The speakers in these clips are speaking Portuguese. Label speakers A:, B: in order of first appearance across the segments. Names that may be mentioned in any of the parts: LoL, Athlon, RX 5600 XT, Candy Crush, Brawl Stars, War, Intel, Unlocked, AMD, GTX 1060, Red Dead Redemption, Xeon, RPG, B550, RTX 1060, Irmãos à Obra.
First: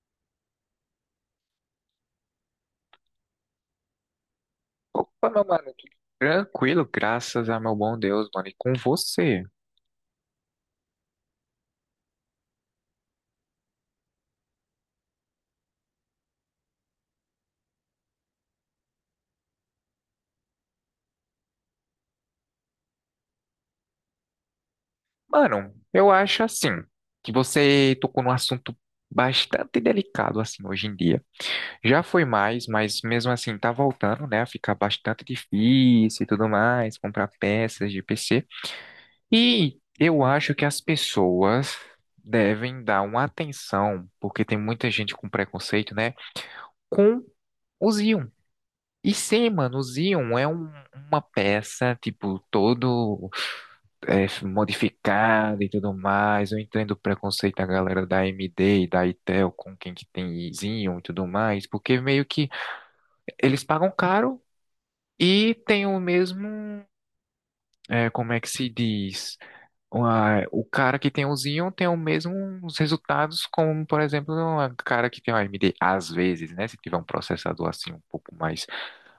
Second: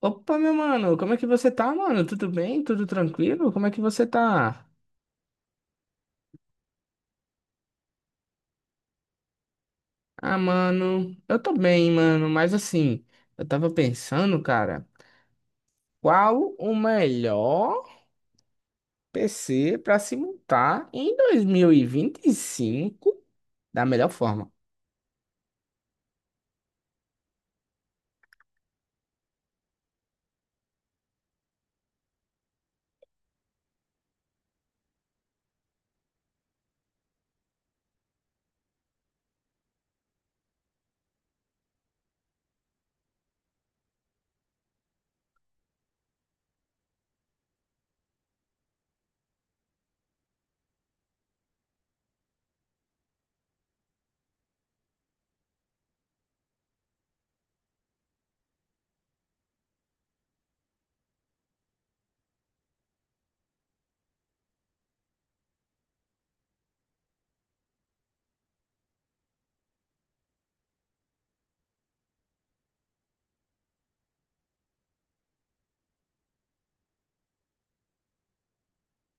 A: Opa, meu mano, como é que você tá, mano? Tudo bem? Tudo tranquilo? Como é que você tá?
B: Opa, meu mano, tudo tranquilo, graças a meu bom Deus, mano, e com você.
A: Ah, mano, eu tô bem, mano, mas assim, eu tava pensando, cara, qual o melhor PC pra se montar em 2025 da melhor forma?
B: Mano, eu acho assim, que você tocou num assunto bastante delicado, assim, hoje em dia. Já foi mais, mas mesmo assim tá voltando, né, a ficar bastante difícil e tudo mais, comprar peças de PC. E eu acho que as pessoas devem dar uma atenção, porque tem muita gente com preconceito, né, com os íons. E sim, mano, o Xeon é uma peça, tipo, todo modificada e tudo mais. Eu entendo o preconceito da galera da AMD e da Intel com quem que tem Xeon e tudo mais, porque meio que eles pagam caro e tem o mesmo, como é que se diz? O cara que tem o Xeon tem os mesmos resultados como, por exemplo, o cara que tem o AMD, às vezes, né? Se tiver um processador assim um pouco mais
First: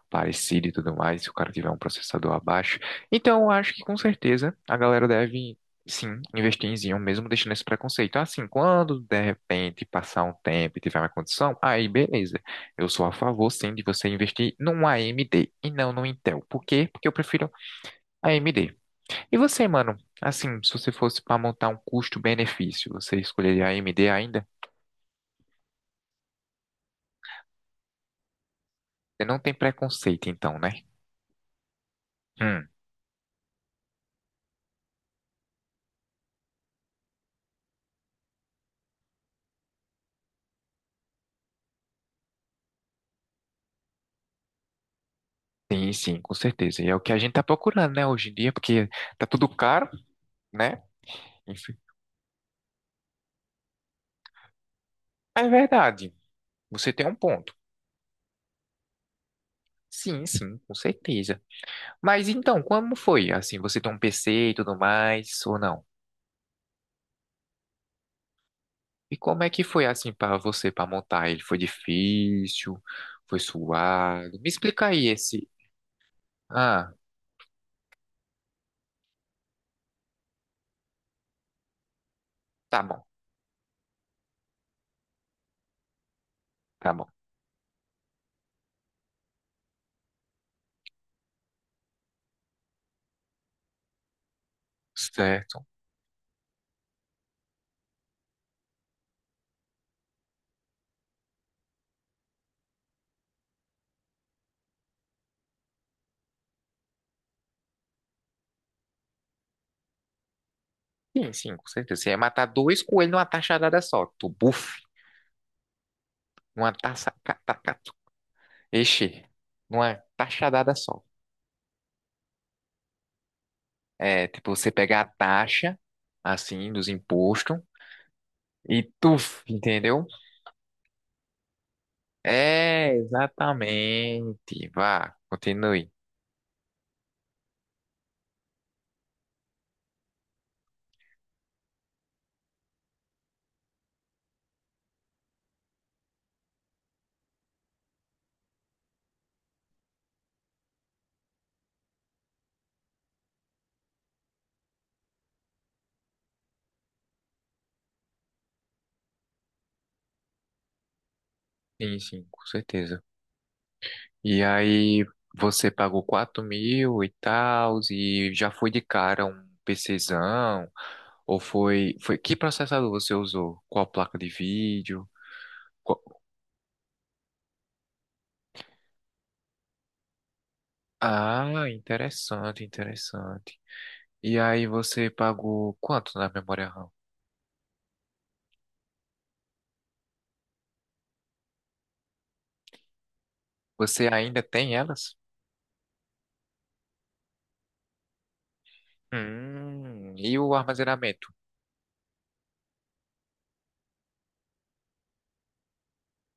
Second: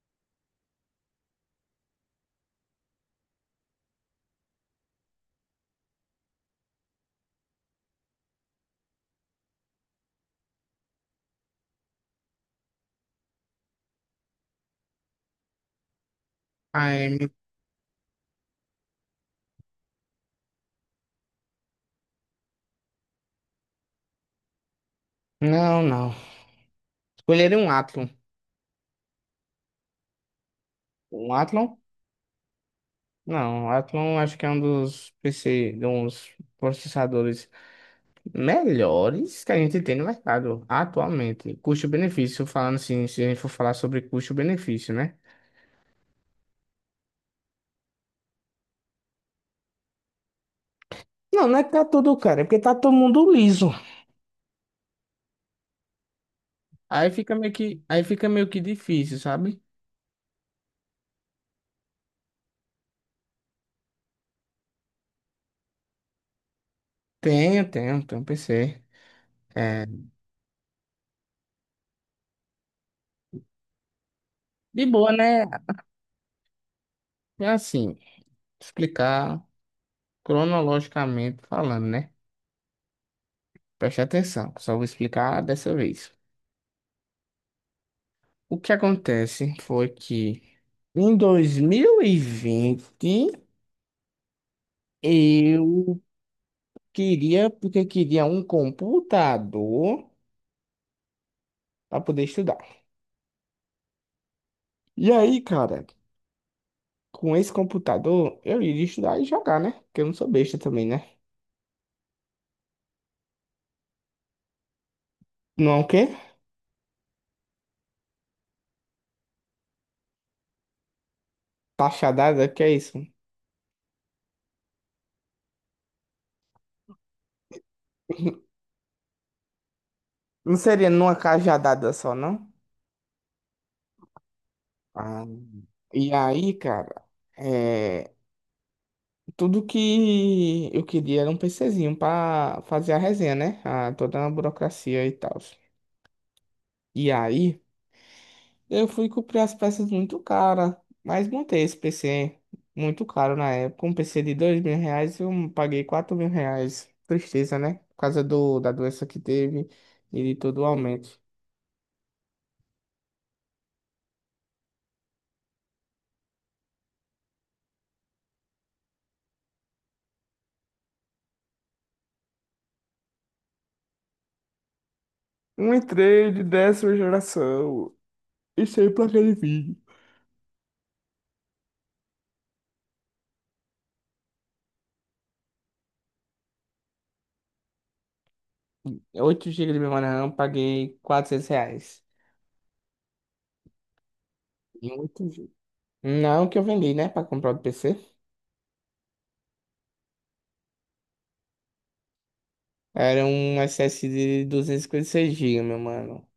B: parecido e tudo mais, se o cara tiver um processador abaixo. Então, eu acho que com certeza a galera deve, sim, investir em Xeon, mesmo deixando esse preconceito. Assim, quando de repente passar um tempo e tiver uma condição, aí beleza. Eu sou a favor, sim, de você investir num AMD e não no Intel. Por quê? Porque eu
A: Ai,
B: prefiro AMD. E você, mano? Assim, se você fosse para montar um custo-benefício, você escolheria AMD ainda?
A: não, não. Escolheria um Athlon.
B: Você não tem preconceito, então, né?
A: Um Athlon?
B: Hum.
A: Não, o Athlon acho que é um dos PC, de uns processadores melhores que a gente tem no mercado atualmente. Custo-benefício, falando assim, se a gente for falar sobre custo-benefício, né?
B: Sim, sim, com certeza. E é o que a gente tá procurando, né, hoje em dia, porque tá tudo caro, né?
A: Não, não é que
B: Enfim.
A: tá tudo caro, é porque tá todo mundo liso.
B: É verdade, você tem
A: Aí
B: um
A: fica
B: ponto.
A: meio que, aí fica meio que difícil, sabe?
B: Sim, sim, com certeza. Mas então, como foi? Assim, você tem um PC e tudo mais, ou não?
A: Tenho, tenho, tenho um PC.
B: E como é que foi,
A: É,
B: assim, para você, para montar ele? Foi difícil? Foi suado? Me
A: de
B: explica aí
A: boa, né?
B: esse. Ah,
A: É assim, explicar cronologicamente falando, né?
B: tá bom,
A: Preste atenção, só vou explicar dessa vez.
B: tá bom.
A: O que acontece foi que em 2020
B: Certo.
A: eu Queria, porque queria um computador para poder estudar. E aí, cara, com esse computador, eu iria estudar e jogar, né? Porque eu não sou besta também, né?
B: Sim, sim, com certeza. Você ia matar dois coelhos numa taxadada só. Tu, buf,
A: Não é o quê?
B: uma taça. Ixi, numa taxadada só.
A: Cajadada, que é isso?
B: É, tipo, você pega a taxa, assim, dos impostos e tuf, entendeu?
A: Não seria numa cajadada só, não?
B: É, exatamente. Vá,
A: Ah,
B: continue.
A: e aí, cara, é, tudo que eu queria era um PCzinho pra fazer a resenha, né? Ah, toda a burocracia e tal. E aí, eu fui comprar as peças muito cara, mas montei esse PC muito caro na época. Um PC de dois mil reais, eu paguei quatro mil reais. Tristeza, né? Por causa da doença que teve e de todo o aumento.
B: Sim, sim, com certeza. E aí, você pagou 4 mil e tal, e já foi de cara um PCzão, ou foi... Que processador você usou? Qual placa de vídeo?
A: Um
B: Qual-
A: entrei de décima geração e sem placa de vídeo.
B: Ah, interessante, interessante. E aí você pagou quanto na memória RAM?
A: Oito GB de memória RAM, paguei 400 reais.
B: Você ainda tem
A: Em
B: elas?
A: 8 GB. Não que eu vendi, né, pra comprar o PC.
B: E o armazenamento?
A: Era um SS de 256 gigas, meu mano.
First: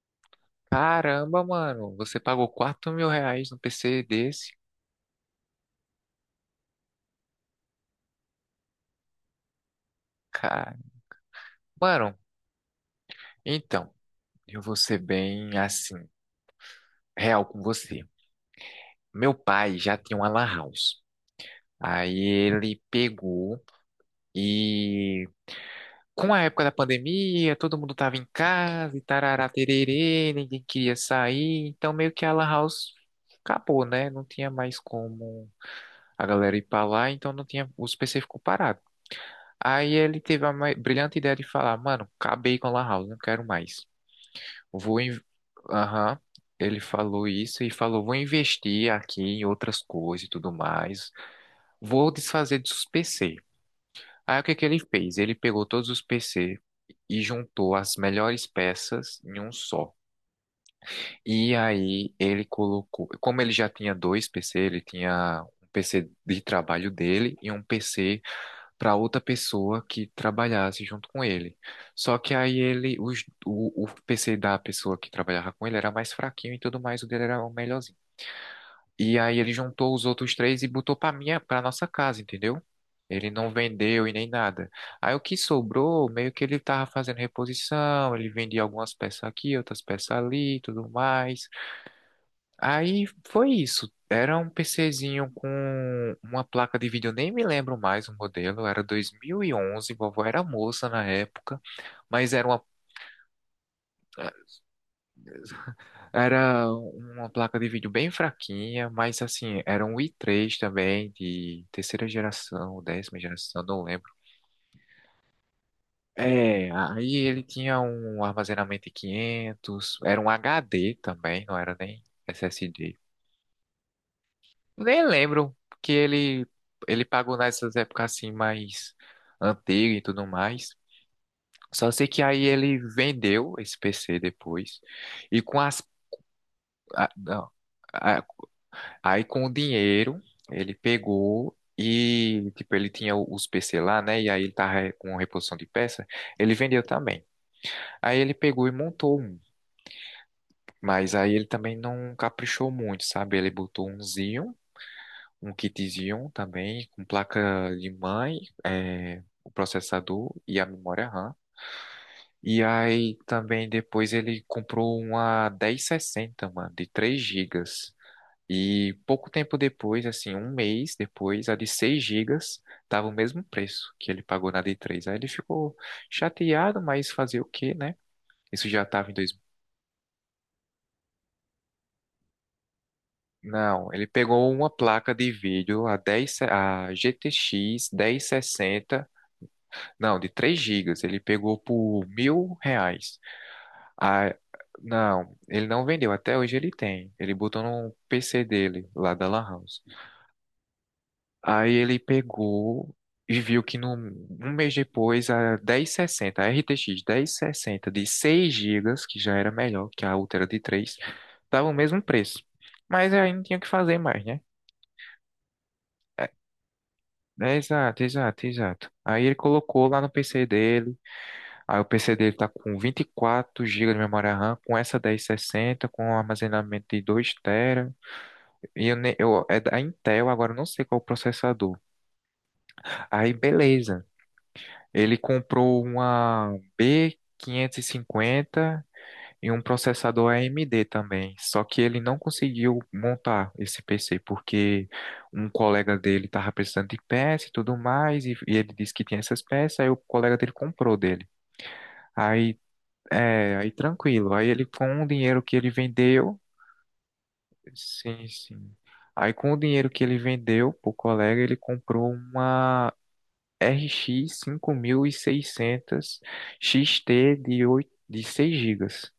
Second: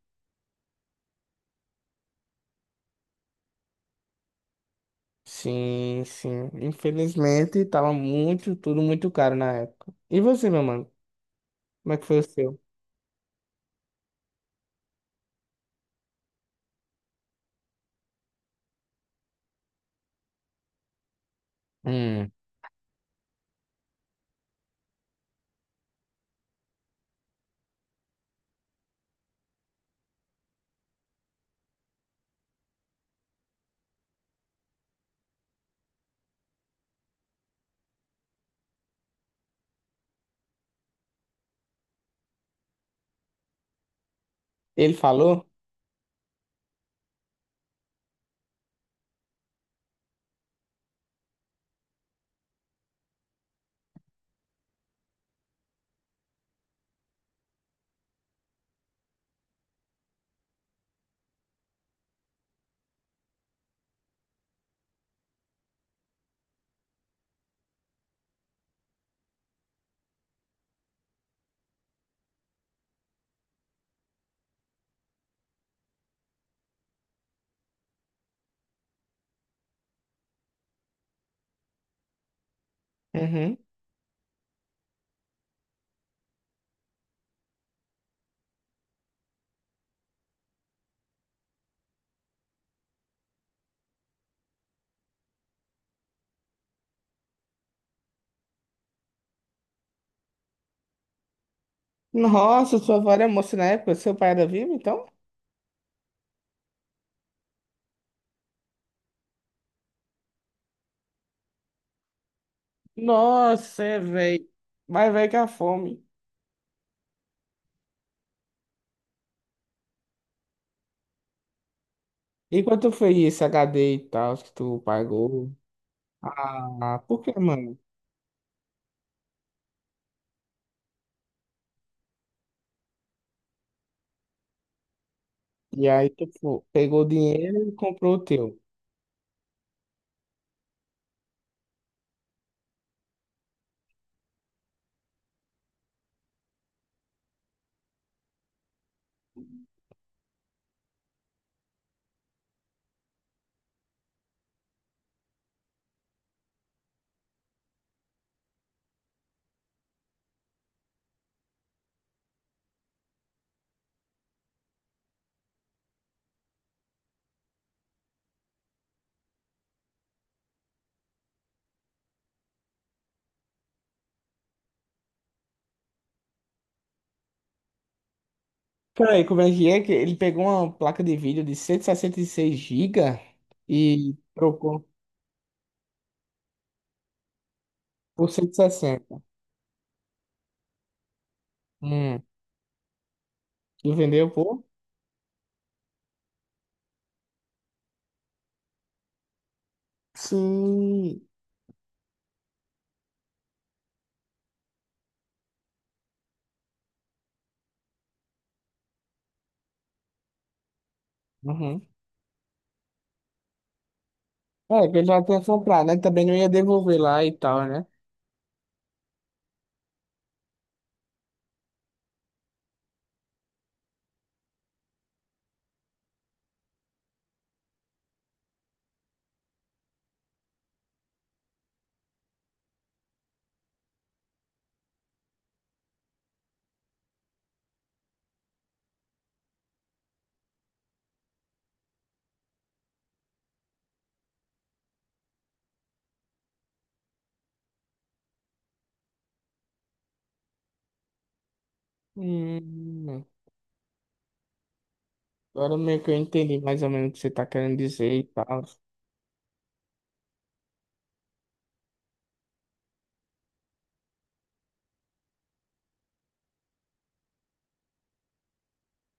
B: Caramba, mano, você pagou R$ 4.000 no PC desse?
A: Sim, sim. Infelizmente, tava muito, tudo muito caro na época. E você, meu
B: Cara.
A: mano? Como é que
B: Mano,
A: foi o seu?
B: então, eu vou ser bem assim, real com você. Meu pai já tinha uma lan house. Aí
A: Hum.
B: ele pegou e com a época da pandemia, todo mundo tava em casa e tarará tererê, ninguém queria sair, então meio que a Lan House acabou, né? Não tinha mais como a galera ir pra lá, então não tinha, o PC ficou parado. Aí ele teve a brilhante ideia de falar, mano, acabei com a Lan House, não quero mais.
A: Ele
B: Vou, in-
A: falou?
B: aham, ele falou isso e falou, vou investir aqui em outras coisas e tudo mais, vou desfazer dos PC. Aí o que que ele fez? Ele pegou todos os PC e juntou as melhores peças em um só. E aí ele colocou, como ele já tinha dois PC, ele tinha um PC de trabalho dele e um PC para outra pessoa que trabalhasse junto com ele. Só que aí ele, o PC da pessoa que trabalhava com ele era mais fraquinho e tudo mais, o dele era o melhor e aí ele juntou os outros três e botou pra nossa casa, entendeu? Ele não
A: Uhum.
B: vendeu e nem nada. Aí o que sobrou, meio que ele tava fazendo reposição, ele vendia algumas peças aqui, outras peças ali, e tudo mais. Aí foi isso. Era um PCzinho com uma placa de vídeo, eu nem me lembro mais o modelo, era 2011, vovó era moça na época, mas era uma
A: Nossa, sua avó era moça na época, seu pai era vivo, então?
B: Era uma placa de vídeo bem fraquinha, mas assim, era um i3 também, de terceira geração, 10ª geração, não
A: Nossa, é,
B: lembro.
A: velho. Mas velho que a fome.
B: É, aí ele tinha um armazenamento de 500, era um HD também, não era nem
A: E quanto
B: SSD.
A: foi esse HD e tal que tu
B: Nem
A: pagou?
B: lembro que ele,
A: Ah,
B: ele
A: por que,
B: pagou nessas
A: mano?
B: épocas assim mais antigas e tudo mais. Só sei que aí ele vendeu esse PC depois, e com as...
A: E aí tu pegou o
B: não,
A: dinheiro e comprou
B: a-
A: o teu.
B: Aí com o dinheiro, ele pegou e, tipo, ele tinha o- os PC lá, né? E aí ele tava com reposição de peça, ele vendeu também. Aí ele pegou e montou um, mas aí ele também não caprichou muito, sabe? Ele botou um Xeon, um kit Xeon também, com placa de mãe, o processador e a memória RAM. E aí também depois ele comprou uma 1060, mano, de 3 gigas. E pouco tempo depois, assim, um mês depois, a de 6 gigas estava o mesmo preço que ele pagou na de 3. Aí ele ficou chateado, mas fazer o quê, né? Isso já estava em
A: Peraí,
B: dois...
A: como é que ele pegou uma placa de vídeo de cento e sessenta e seis gigas
B: Não, ele
A: e
B: pegou uma
A: trocou?
B: placa de vídeo, a 10, a GTX
A: Por cento e
B: 1060,
A: sessenta.
B: não, de 3 gigas, ele pegou por
A: Hum.
B: R$ 1.000.
A: E vendeu
B: A,
A: por?
B: não, ele não vendeu, até hoje ele tem. Ele botou no PC dele, lá da Lan House.
A: Sim.
B: Aí ele pegou e viu que no um mês depois a 1060, a RTX 1060 de 6 gigas que já era melhor que a outra era de 3 estava o
A: Uhum.
B: mesmo preço. Mas aí não tinha o que fazer mais, né?
A: É, que eu já tinha comprado, né? Também
B: É,
A: não ia devolver lá e
B: é,
A: tal, né?
B: exato, exato, exato. Aí ele colocou lá no PC dele. Aí o PC dele tá com 24 gigas de memória RAM, com essa 1060, com um armazenamento de 2 TB. E eu, é da Intel, agora eu não sei qual é o processador. Aí beleza. Ele comprou uma B550 e cinquenta e um processador AMD também. Só que ele não conseguiu montar esse PC porque um colega dele estava precisando de peça e tudo mais, e ele disse que tinha essas peças, aí o colega dele comprou dele. Aí,
A: Hum.
B: aí tranquilo. Aí ele com o dinheiro que ele
A: Agora meio que eu
B: vendeu,
A: entendi mais ou menos o que você tá querendo dizer e
B: sim,
A: tal.
B: sim. Aí com o dinheiro que ele vendeu pro colega, ele comprou uma RX 5600 XT de, 8 de 6 gigas,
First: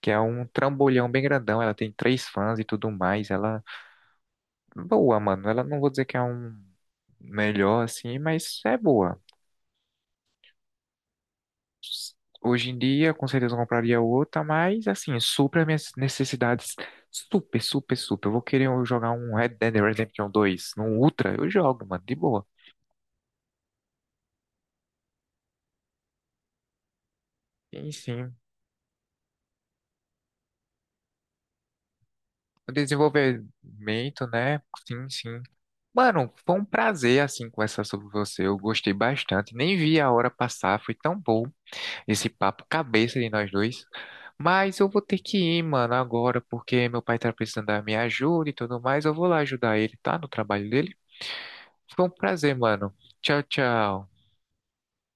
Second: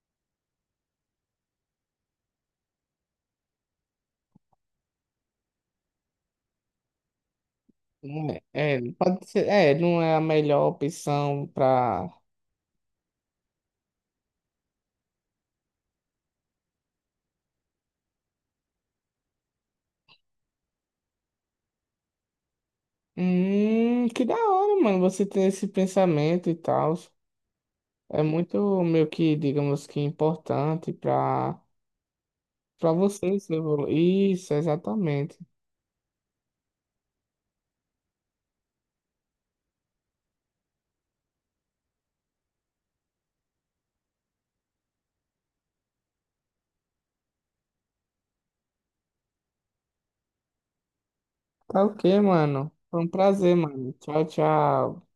B: que é um trambolhão bem grandão. Ela tem três fãs e tudo mais. Ela boa, mano. Ela não vou dizer que é um melhor assim,
A: Não.
B: mas
A: É,
B: é
A: é,
B: boa.
A: pode ser, é, não é a melhor opção pra.
B: Hoje em dia, com certeza eu compraria outra, mas assim, supra as minhas necessidades. Super, super, super. Eu vou querer jogar um Red Dead Redemption 2 no Ultra, eu jogo, mano, de boa.
A: Que da hora, mano, você ter esse pensamento e tal.
B: Sim.
A: É
B: Sim.
A: muito meio que, digamos que importante pra,
B: O
A: pra vocês
B: desenvolvimento,
A: evoluir. Isso,
B: né? Sim,
A: exatamente.
B: sim. Mano, foi um prazer, assim, conversar sobre você. Eu gostei bastante. Nem vi a hora passar. Foi tão bom esse papo cabeça de nós dois. Mas eu vou ter que ir, mano, agora, porque meu pai tá precisando da minha ajuda e tudo mais. Eu vou lá ajudar ele, tá? No trabalho dele.
A: Tá ok,
B: Foi um prazer,
A: mano.
B: mano.
A: Foi um
B: Tchau,
A: prazer, mano.
B: tchau.
A: Tchau, tchau.